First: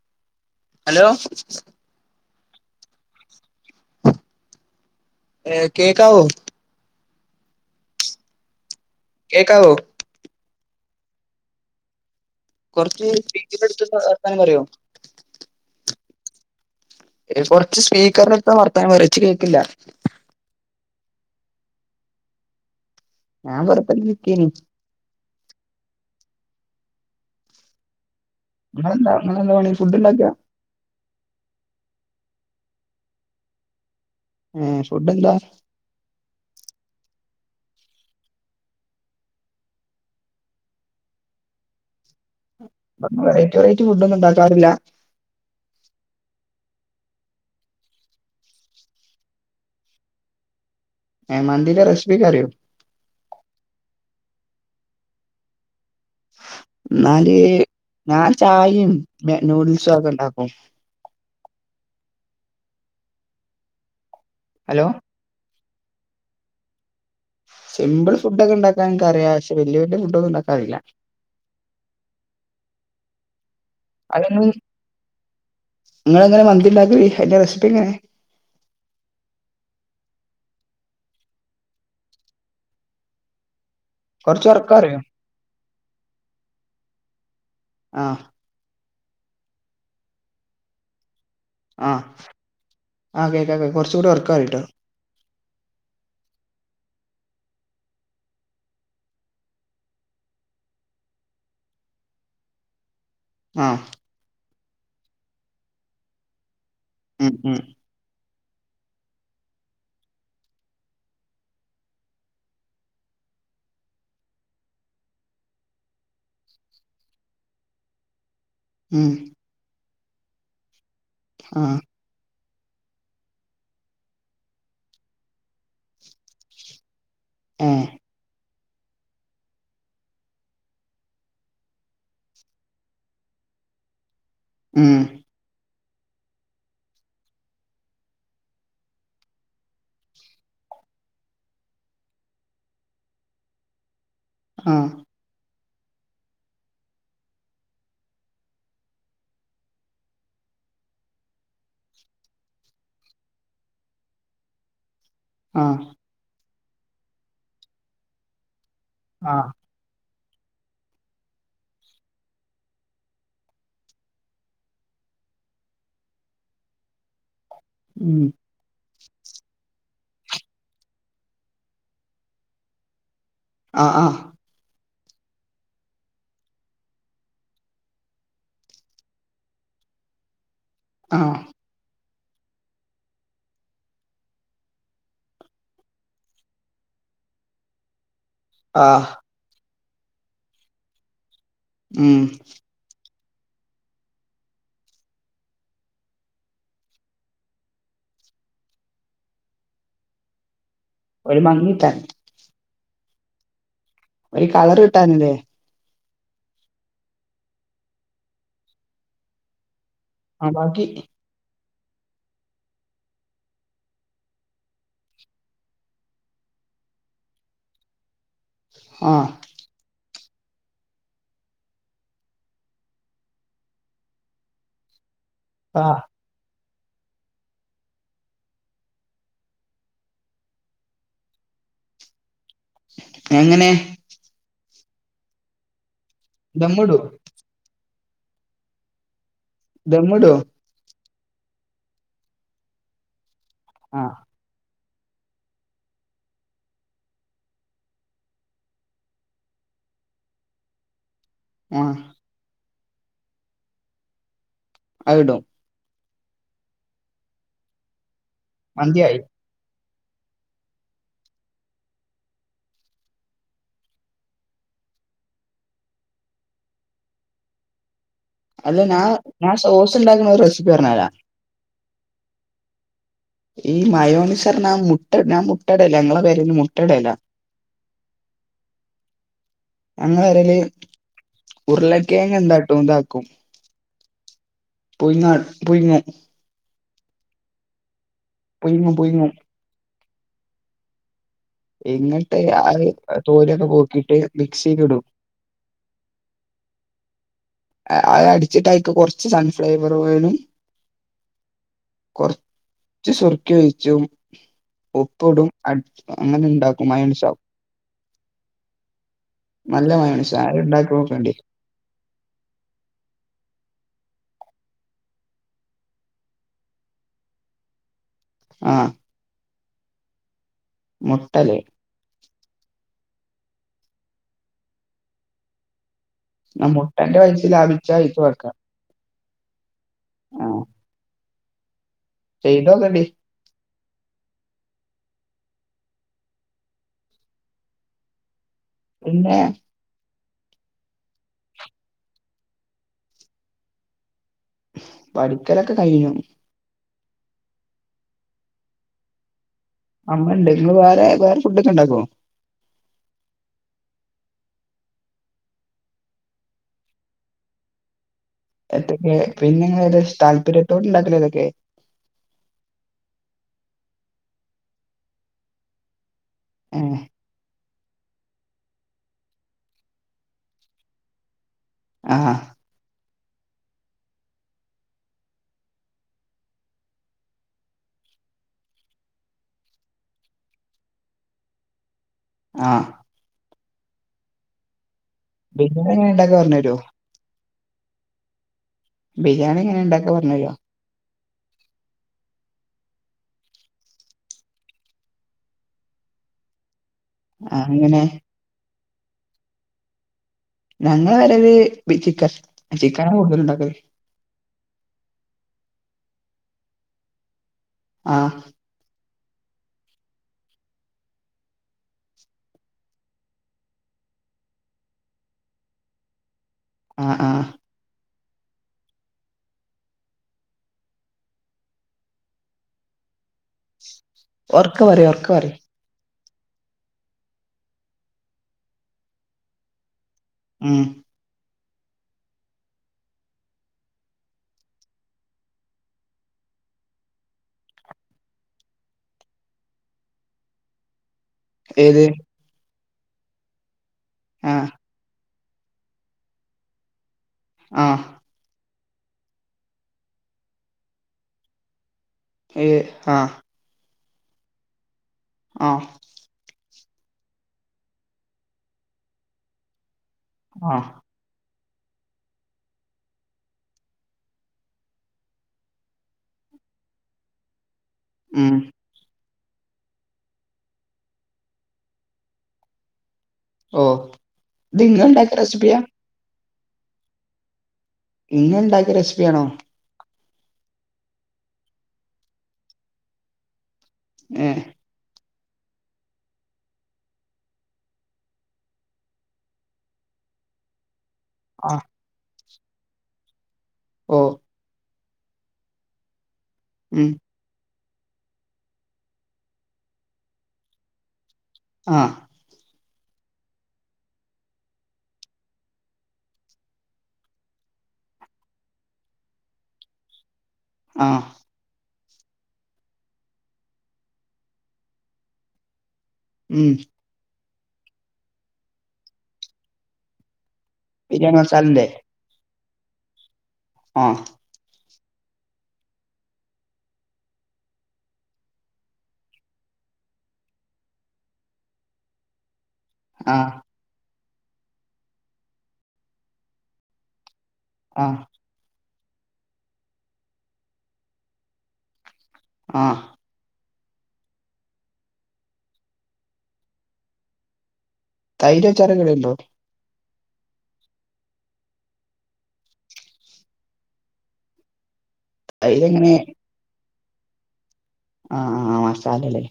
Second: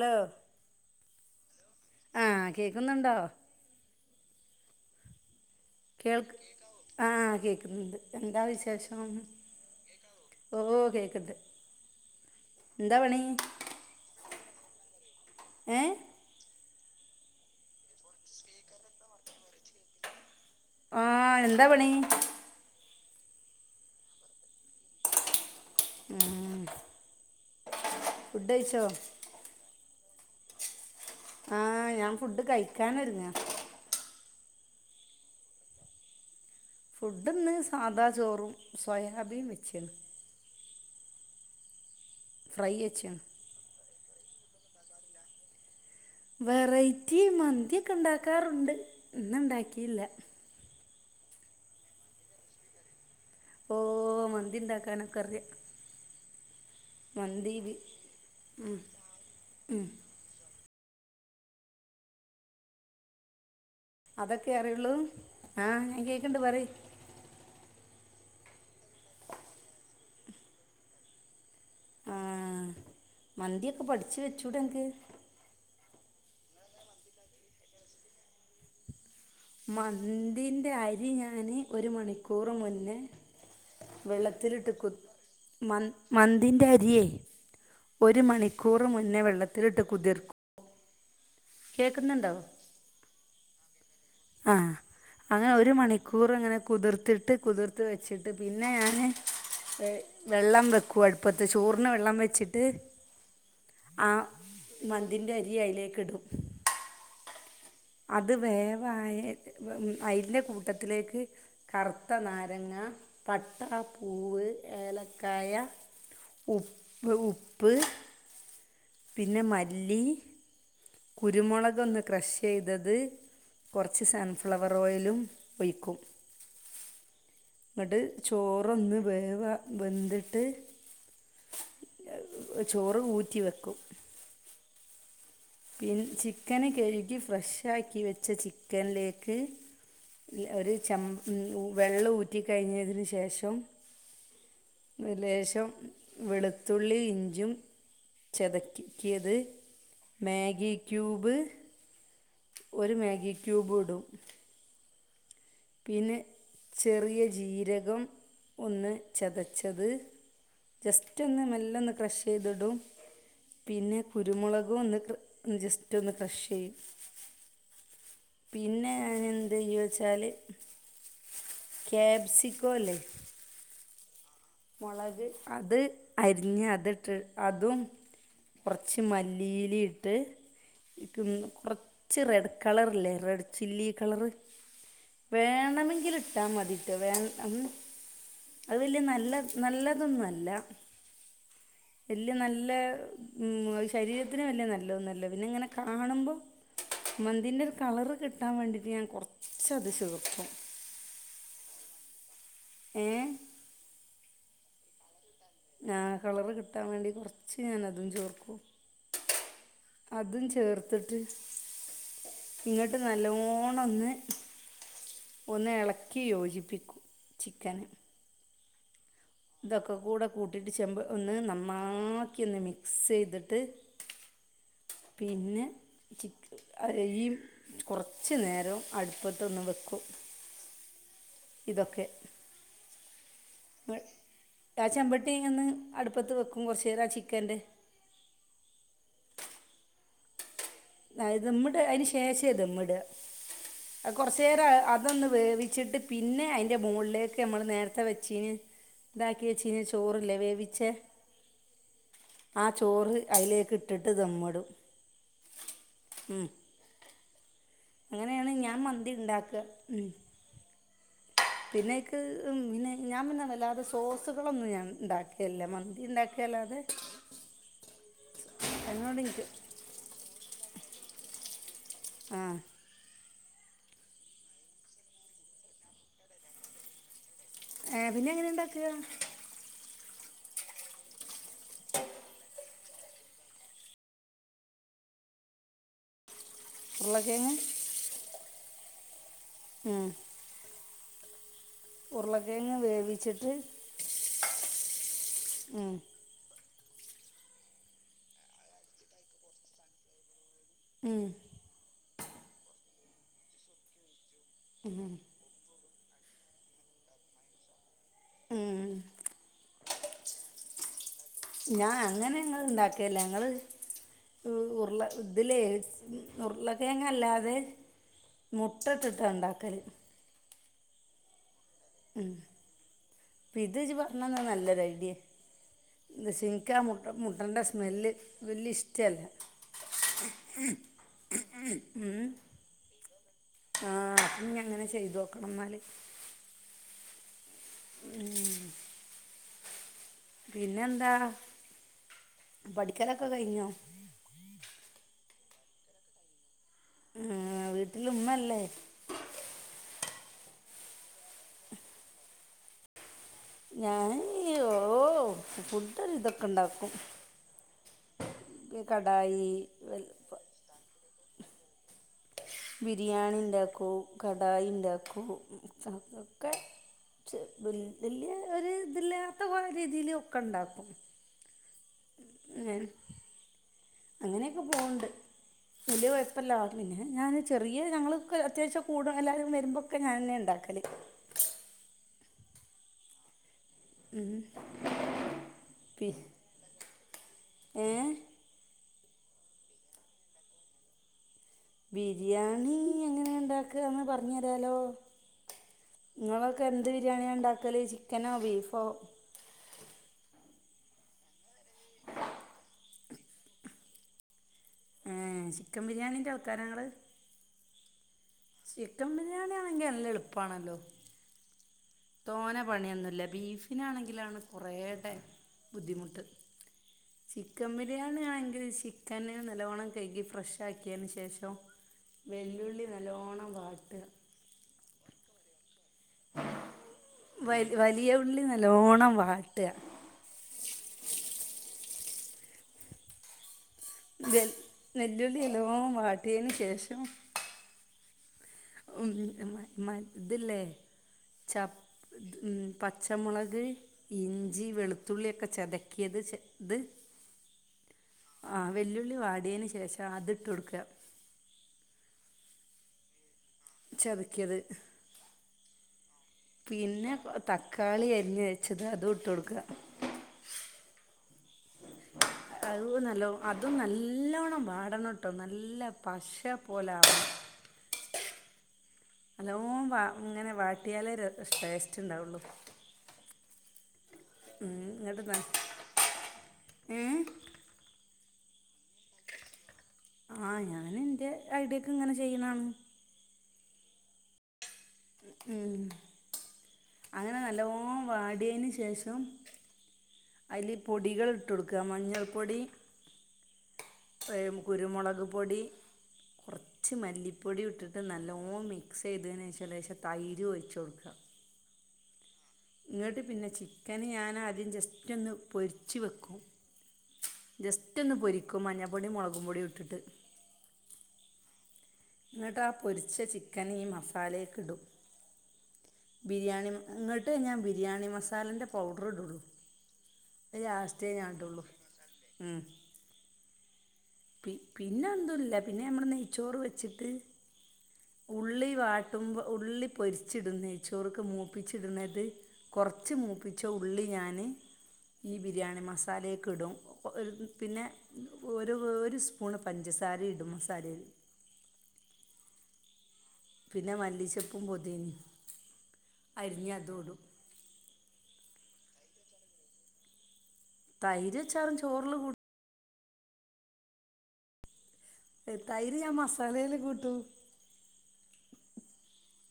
Law hello ആഹ് കേക്കുന്നുണ്ടോ ഏ കേൾക്ക് ആഹ് കേക്കുന്നുണ്ട് എന്താ വിശേഷം കേക്കാവോ ഓ കേക്ക്‌ന്ന് കുറച്ച് സ്പീക്കറിന്റടുത്ത് നിന്ന് വർത്തമാനം പറയോ ഏ കൊർച്ച് സ്പീക്കർ ഇട്ട് വർത്താനം പറ്യോ ച്ച് കേക്ക്ല്ല ആഹ് എന്താ പണി ഞാൻ വെർതെങ്ങനെക്കേനി ഉം ഫുഡ് കഴിച്ചോ ങ്ങളെന്താ ങ്ങളെന്താ പണി ഫുഡ്ഡ് ണ്ടാക്കാ ആഹ് ഞാൻ ഫുഡ് കഴിക്കാനൊര്ങ്ങാ ഏഹ് ഫുഡ്ഡെന്താ ഫുഡ്ഡ്ന്ന് സാദാ ചോറും സോയാബീൻ വെച്ച്ണ് ഫ്രൈ വെച്ച്ണ് പ്പങ്ങള് വെറൈറ്റി വെറൈറ്റി ഫുഡ്ഡൊന്നുണ്ടാക്കാറില്ല വെറൈറ്റി മന്ത്യെക്കെണ്ടാക്കാറ്ണ്ട്. ഇന്ന്ണ്ടാക്കില്ല, ഏഹ് മന്തിത്തെ റെസിപ്പി ഒക്കറിയോ ഓഹ് മന്തിണ്ടാക്കാനൊക്കറിയ ന്നാല് ഞാൻ ചായയും നൂഡിൽസും ഒക്കെ ഉണ്ടാക്കും അതൊക്കെ ഹലോ അറിയുള്ളൂ ആഹ് ഞാൻ കേക്ക്ണ്ട് പറയ് സിമ്പിൾ ഫുഡ്ഡൊ ക്കെണ്ടാക്കാൻ ഇൻക്കറ്യാ, പക്ഷെ വല്യ വല്യ ഫുഡ്ഡൊന്നുണ്ടാക്കാ അറീല ആ മന്ത്യെക്കെ പഠിച്ച് വെച്ചൂടൻക്ക് ഇങ്ങളെങ്ങന മന്തിണ്ടാക്കല് അയ്ന്റെ റെസിപ്പ്യെങ്ങനെ മന്തിന്റെ അരി ഞാന് ഒരു മണിക്കൂറ് മുന്നെ കൊറച്ച് വെള്ളത്തിലിട്ട് ഒറക്കെ കുത് പറയോ മൻ മന്തിന്റെ അര്യേ ആഹ് ഒരു മണി ക്കൂറ് മുന്നേ വെള്ളത്തിലിട്ട് കുതിർക്കു ആഹ് ആ കേക്ക കേ കൊർച്ചൂടി ഒർക്കെ പറയ്ട്ടോ ആഹ് അങ്ങനെ ഒരു മണിക്കൂറ്ങ്ങനെ കുതിർത്തിട്ട് കുതിർത്ത് വെച്ചിട്ട് പിന്നെ ഞാന് വെള്ളം വെക്കൂ അട്പ്പത്ത് ചോർന് വെള്ളം വെച്ചിട്ട് ആഹ് ആ മന്തിൻ്റെ അരി അയ്ലേക്ക്ടും ഉം ഉം അത് വേവായേ അയ്ന്റെ കൂട്ടത്തിലേക്ക് കറുത്തനാരങ്ങ പട്ട പൂവ് ഏലക്കായ ഉപ്പ് ഉപ്പ് ഉം പിന്നെ മല്ലി ആഹ് കുരുമുളകൊന്ന് ക്രെശ്ശെയ്തത് കൊർച്ച് സൺഫ്ലവറോയലും ഒയ്ക്കും [inaudible] ഏഹ് ഇങ്ങട് ചോ റൊന്ന് വേവാ വെന്തിട്ട് ചോറ് ഊറ്റി വെ ക്കും ഉം പിൻ ചിക്കന് കഴുകി ഫ്രഷാക്കി വെച്ച ചിക്കൻലേക്ക് ഒരു ചം വെള്ളം ഊറ്റിക്കഴിഞ്ഞതിന് ശേഷം ആഹ് ലേശം വെളുത്തുള്ളീം ഇഞ്ചും ചതക്കിയത് മേഗി ക്യൂബ് ഒര്മേഗി ക്യൂബു ഇടും ആഹ് പിന്നെ ചെറിയ ജീരകം ഒന്ന് ആഹ് ചതച്ച് ത് ജസ്റ്റൊന്ന് മെല്ലൊന്ന് ക്രഷ്യ്തിടും. പിന്നെ കുരുമുളകൊന്ന് ജസ്റ്ററ്റൊന്ന് ക്രഷ്യ്യും. ഉം. പിന്നെ ഞാന് എന്തെയ്യുച്ചാല്. കാബ്സിക്കോല്ലേ. ആഹ്, ആഹ് മൊളക് അത് അരിഞ്ഞ് അതിട്ട് അതും. കൊറച്ച് മല്ലിയിലെട്ട് ക്ക്ന്ന് ആഹ് കൊ കൊറച്ച് റെഡ് കളർല്ലേ റെഡ് ചില്ലി കളറ്. വേണമെങ്കില് ഇട്ടാ മതിട്ടൊ വേണ്ട. അത് വല്യ ആഹ് നല്ല നല്ലതൊന്നും അല്ല, ഉം വല്യ നല്ല. ഉം അത് ശരീരത്തിന് വല്യ നല്ല ഒന്നുല്ല പിന്നെ ഇങ്ങനെ കാണുമ്പോ. മന്തിന്റെരു കളറ് കിട്ടാൻ വേണ്ടിട്ട് ഞാൻ കൊറച്ചത് ചേർക്കും. ഒരു ഭംഗികിട്ടാന്. ഏഹ് ഒരു കളറ് കിട്ടാന്ലേ. ആഹ് കളറ് കിട്ടാം വേണ്ടി കൊറച്ച് ഞാൻ അതും ചേർക്കും. അതും ആഹ് ബാക്കി ചേർത്തിട്ട് ഇങ്ങട്ട് നല്ലോണൊന്ന്. ഒന്ന് എളക്കി യോജിപ്പിക്കും ചിക്കൻ. ആഹ്. ഇതൊക്കെ കൂടെ കൂട്ടിയിട്ട് ചെമ്പ് ഒന്ന് നന്നാക്കി ഒന്ന് മിക്സ്യ്തിട്ട്. പിന്നെ. ആഹ്. ചിക് അരിം കൊറച്ച് നേരം അടുപ്പത്തൊന്ന് വക്കും. ഇതൊക്കെ. എങ്ങനെ. ആ ചെമ്പട്ടിങ്ങ്ന്ന് അടുപ്പത്ത് വെക്കും ദമ്മിടോ കൊറച്ചേരാ ചിക്കന്റെ. ദമ്മ്ടോ. അഹ് ദമ്മ്ടാ അയിന് ശേഷേ ദമ്മ്ടാ അഹ് ആഹ് കൊറ ചേരാ അതൊന്ന് വേവിച്ചിട്ട് പിന്നെ അയിന്റെ മോളിലേക്ക് ഞമ്മള് നേരത്തെ വെച്ചീന്. ഇതാക്കി വെച്ചീന ചോറ്ല്ലെ വേവിച്ച. ആഹ്. ആ ചോറ് അയിലേക്ക് ഇട്ടിട്ട് ദമ്മ്ടും. അത്ടും. ഉം. അങ്ങനേണ് ഞാൻ മന്തിയായി മന്തിണ്ടാക്കാ ഉം. [inaudible] പിന്നയിക്ക് പിന്നെ ഞാൻ പിന്നെ വല്ലാതെ സോസുകളൊന്നും ഞാൻ ഇണ്ടാക്കലില്ല മന്തി ഇണ്ടാക്കി. എല്ലാതെ. അല്ല ഞാൻ, ഞാൻ സോസ് ഇണ്ടാക്ക്ണ ഒര് റെസിപ്പി പറഞ്ഞരാ. ആഹ്. ഈ മയോനിസർണാ മുട്ട ഞാ മുട്ടടലാ ഇങ്ങളെ പെരേല് മുട്ടടലാ. ഏഹ് പിന്നെ എങ്ങനെ ഇണ്ടാക്കാ. ഞങ്ങളെ പെരേല് ഉരുളക്കിഴങ്ങ് ഇണ്ടാ ണ്ടാക്കും പുയിങ്ങ പുഴുങ്ങി. ഉർളക്കേങ്ങ് പുഴ്ങ്ങും പുഴ്ങ്ങും ഉം ഇന്നെട്ട് ഉരുളക്കിഴങ്ങ് അത് വേവിച്ചിട്ട് തോലൊക്കെ പോക്കീട്ട് മിക്സീല് ഇടും ഉം അത് അടിച്ചിട്ട് അയ്ക്ക് കൊറച്ച് സൺഫ്ലവർ ഓയലും ഉം കൊറച്ച് സുർക്കിം ഒഴിച്ചും ഉപ്പ്ടും അട് അങ്ങനെ ഇണ്ടാക്കും മയൊണൈസാവും ഉം നല്ല മയൊണൈസാ അത് ഇണ്ടാക്കി നോക്കേണ്ടി ഞാൻ അങ്ങനെ ഞങ്ങള് ഇണ്ടാക്കലില്ല ഞങ്ങള് ഉർള ഇതിലേ ഉർളക്കേങ്ങ് അല്ലാതെ മുട്ട ആഹ് ഇട്ടിട്ടാ ഇണ്ടാക്കല് മുട്ടലേ ഉം ഇത് ഇജ്ജ് പറഞ്ഞെന്നേ നല്ലൊരു ഐഡിയേ എന്താച്ചാ ആ ഇന്ക്കാ മുട്ട പൈസ മുട്ടന്റെ ലാഭിച്ചാ സ്മെല്ല് ഇക്ക് വെക്കാം വല്യ ഇഷ് ട്ടല്ലാ ഉം ചെയ്തോക്കേണ്ടി ആഹ് അപ്പം ഇഞ്ഞ് അങ്ങനെ ചെയ്തോക്കണം ഇന്നാല് ഉം പിന്നെ പിന്നെ എന്താണ് പഠിക്കലൊക്കെ കഴിഞ്ഞോ പഠിക്കലൊക്കെ കഴിഞ്ഞു ഏഹ് വീട്ടില് ഉമ്മല്ലേ ആഹ് ഇമ്മണ്ട് ഇങ്ങള് വേറെ വേറെ ഫുഡോക്കെ ഇണ്ടാക്കോ ഞാന് ഈ ഓഹ് ഫുഡ് ഒര് വിധോക്കെ ഇണ്ടാക്കും എത്തക്കേ കടായി പിന്നെ ഇങ്ങള് ഏതാ താല്പര്യത്തോട് ഇണ്ടാക്കല് ഏതൊക്കെ ബിരിയാണി ഇണ്ടാക്കും കടായി ഇണ്ടാക്കും [unintelligible] ഒക്കെ ഏഹ് ചെ വെല് വല്ല്യ ഒരു ഇതില്ലാത്തപോലെ രീതിലൊക്കെ ഇണ്ടാക്കും ആഹ് [unintelligible] അങ്ങനെയൊക്കെ പോവ്ണ്ട് വലിയ കൊയപ്പല്ല പിന്നെ ഞാന് ചെറിയ ഞങ്ങളൊക്കെ അത്യാവശ്യം കൂടാ എല്ലാരും വര്മ്പോ ക്കെ ഞാനെന്നെ ഇണ്ടാക്കല് ആഹ് ഉംഉം ബിരിയാണി എങ്ങനെ ഇണ്ടാക്ക പറഞ്ഞെരോ ഏഹ് ബിരിയാണി എങ്ങനെ ഇണ്ടാക്കാ പറഞ്ഞെരോ ബിരിയാണി എങ്ങനെ ഇണ്ടാക്കാന്ന് പറഞ്ഞെരാലോ ഇങ്ങളൊക്കെ എന്ത് ബിരിയാണിയാ ആഹ് ഇണ്ടാക്കല് അങ്ങനെ ചിക്കനോ ബീഫോ ഞങ്ങളെ പെരേല് ബി ചിക്കൻ ചിക്കനാ കൂടുതലും ഇണ്ടാക്കല് ഏഹ് ചിക്കൻ ബിരിയാണിൻ്റെ ആള്ക്കാരാ ഇങ്ങള് ആഹ് ചിക്കൻ ബിരിയാണിയാണെങ്കി നല്ല എള്പ്പാണല്ലോ തോനെ പണിയൊന്നുല്ല ബീഫിനാണെങ്കിലാണ് കുറേ ടൈം ബുദ്ധിമുട്ട് ആഹ് ആഹ് ചിക്കൻ പി ബിരിയാണി ആണെങ്കില് ചിക്കന് നല്ലവണ്ണം കഴുകി ഫ്രഷ് ആക്കിയേന് ശേഷം വെല്ലുള്ളി നല്ലോണം വാട്ടുക. ഒർക്ക പറയ് ഒർക്ക പറയ് വല വലിയ ഉള്ളി നല്ലോണം വാട്ടുക ഉം നെ വെല്ലുള്ളി നല്ലോം വാട്ടിയതിന് ശേഷം ഉം ഇതില്ലേ ചപ് ഏത് ഉം പച്ചമുളക് ഇഞ്ചി ആഹ് വെളുത്തുള്ളിയൊക്കെ ചതക്കിയത് അത് ആഹ് ആ വെല്ലുള്ളിവാടിയേന് ശേഷം അത്ട്ടൊടുക്ക ഏഹ് ആഹ്. ച്ചതിക്കിയത് ആഹ് പിന്നെ തക്കാളി അരിഞ്ഞ് വെച്ചത് അതും ഇട്ട്ടുക്കുക. ആഹ് അത് നല്ല അതും നല്ലവണ്ണം വാടണട്ടോ നല്ല പശ പോലെ ആവണം. ഉം നല്ലോണം വ ഇങ്ങനെ വാട്ടിയാലേ ടേസ്റ്റ് ഇണ്ടാവുള്ളു. ഓഹ് ഇത്ങ്ങ ഇണ്ടാക്ക റെസിപ്പിയാ ഏഹ് നിങ്ങ ഇണ്ടാക്കിയ റെസിപ്പിയാണോ. ആഹ് ഞാന് എന്റെ ഐഡിയക്ക് ഇങ്ങനെ ചെയ്യണാണ്. ഏഹ് ഉം അങ്ങനെ നല്ലോണം വാടിയേന് ശേഷം അയ്ല് പൊടികള് ഇട്ടൊടുക്ക ആഹ് മഞ്ഞൾപ്പൊടി ഓഹ് കുരുമുളക് പൊടി കുറച്ച് ഉം മല്ലി പ്പൊടി ഇട്ടിട്ട് നല്ലോം മിക്സ് ചെയ്തേന് ശേഷം ലേശം തൈര് ഒഴിച്ച് കൊടുക്ക ആഹ് എങ്ങോട്ട് പിന്നെ ചിക്കന് ഞാൻ ആദ്യം ജസ്റ്റ് ഒന്ന് പൊരിച്ച് വെക്കും ജസ്റ്റൊന്ന് പൊരിക്കും മഞ്ഞപ്പൊടി മുളകും പൊടിം ഇട്ടിട്ട്. ആഹ് എന്നിട്ടാ പൊരിച്ച ചിക്കന് ഈ മസാലക്കെ ഇടും. ബിരിയാണി ഉം ഇങ്ങോട്ട് ഞാൻ ബിരിയാണി മസാലൻ്റെ പൗഡർ ഇടുള്ളൂ എന്നിട്ട് ലാസ്റ്റ് റ്റേ ഞാൻ ബിരിയാണി ഇടുള്ളൂ മസാലന്റെ ഉം ആഹ് പി പിന്നെ എതുല്ല പിന്നെ നമ്മടെ നെയ്ച്ചോറ് വെച്ചിട്ട് ഉള്ളി വാട്ടുമ്പോ ഉള്ളി പൊരിച്ചിടുന്നേച്ചോർക്ക് മൂപ്പിച്ചിടുന്നത് കുറച്ച് ആഹ് മൂപ്പിച്ച ഉള്ളി ഞാൻ ഈ ബിരിയാണി മസാലേക്ക് ഇടും ഒരു പിന്നെ ആഹ് ഒരു ഒരു സ്പൂണ് പഞ്ചസാര ഇടും മസാലേല് ആഹ് പിന്നെ മല്ലിച്ചെപ്പും പൊതിന അരിഞ്ഞ് അതും ഇടും. തൈര് അച്ചാറൊക്കെ ഇടണ്ടോ. തൈരും അച്ചാറും ചോറില് കൂ ഏഹ് തൈര് ഞാൻ തൈരെങ്ങനെ മസാലേല് കൂട്ടു ആഹ് ആഹ് ആഹ് മസാലേല്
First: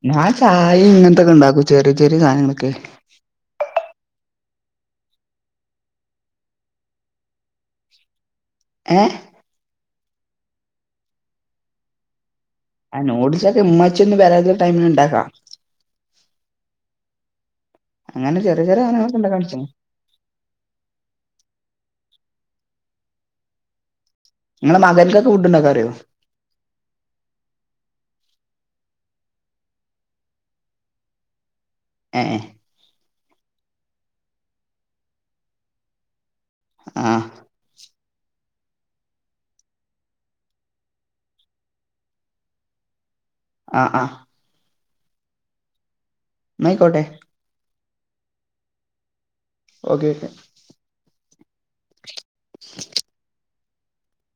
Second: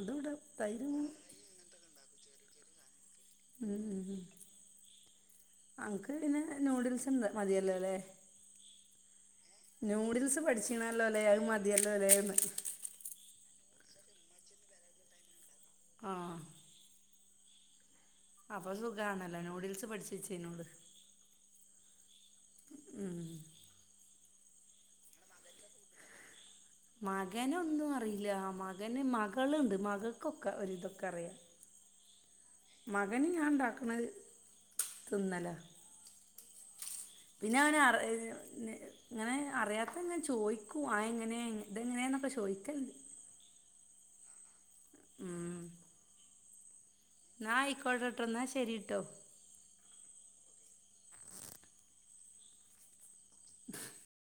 അതും ഞാൻ ഇടും തൈര് ചായിം ഇങ്ങൻത്തൊക്കെ ഇണ്ടാക്കും ചെറിയ ചെറിയ സാനങ്ങളൊക്കെ ഉം അന്ക്ക് പിന്നെ ഏഹ് നൂഡിൽസെന്തെ മതിയല്ലോല്ലേ ഏഹ് നൂഡിൽസ് പഠ്ച്ച്ണല്ലോല്ലേ അഹ് മതിയല്ലോല്ലേന്ന് ആഹ് നൂഡിൽസക്കെ ഇമ്മച്ചിയൊന്നും [unintelligible] ടൈമില് ഇണ്ടാക്കാ ആഹ് അങ്ങനെ ചെറിയെ ചെറിയെ സാനങ്ങളൊക്കെ ഇണ്ടാക്കാ സുഖാണല്ലോ പഠ്ച്ച്ണ് [unintelligible] ഉം ഇങ്ങളെ മകൻക്കൊക്കെ ഫുഡ് ഇണ്ടാക്കാ അറിയോ മകനൊന്നും അറീല്ല മകന് മകള്ണ്ട് മകൾക്കൊക്കെ ഒരിതൊക്കെ അറിയാ ഏഹ് മകന് ഞാൻ ഇണ്ടാക്ക്ണെ അഹ് തിന്നലാ ആഹ് പിന്നെ അവന് അർ ഏഹ് പിന്നെ ഏഹ് ഇങ്ങനെ അറിയാത്തെങ്ങനെ ചോയിക്കും അഹ് എങ്ങനെ ഇതെങ്ങനേന്നൊക്കെ ചോയിക്കല്ണ്ട് ആഹ് ആഹ് ഉം ഇന്നാ ആയിക്കോട്ടെ എന്നാ ആയിക്കോട്ടെട്ടൊ ഇന്നാ ശരിട്ടോ ഓക്കെ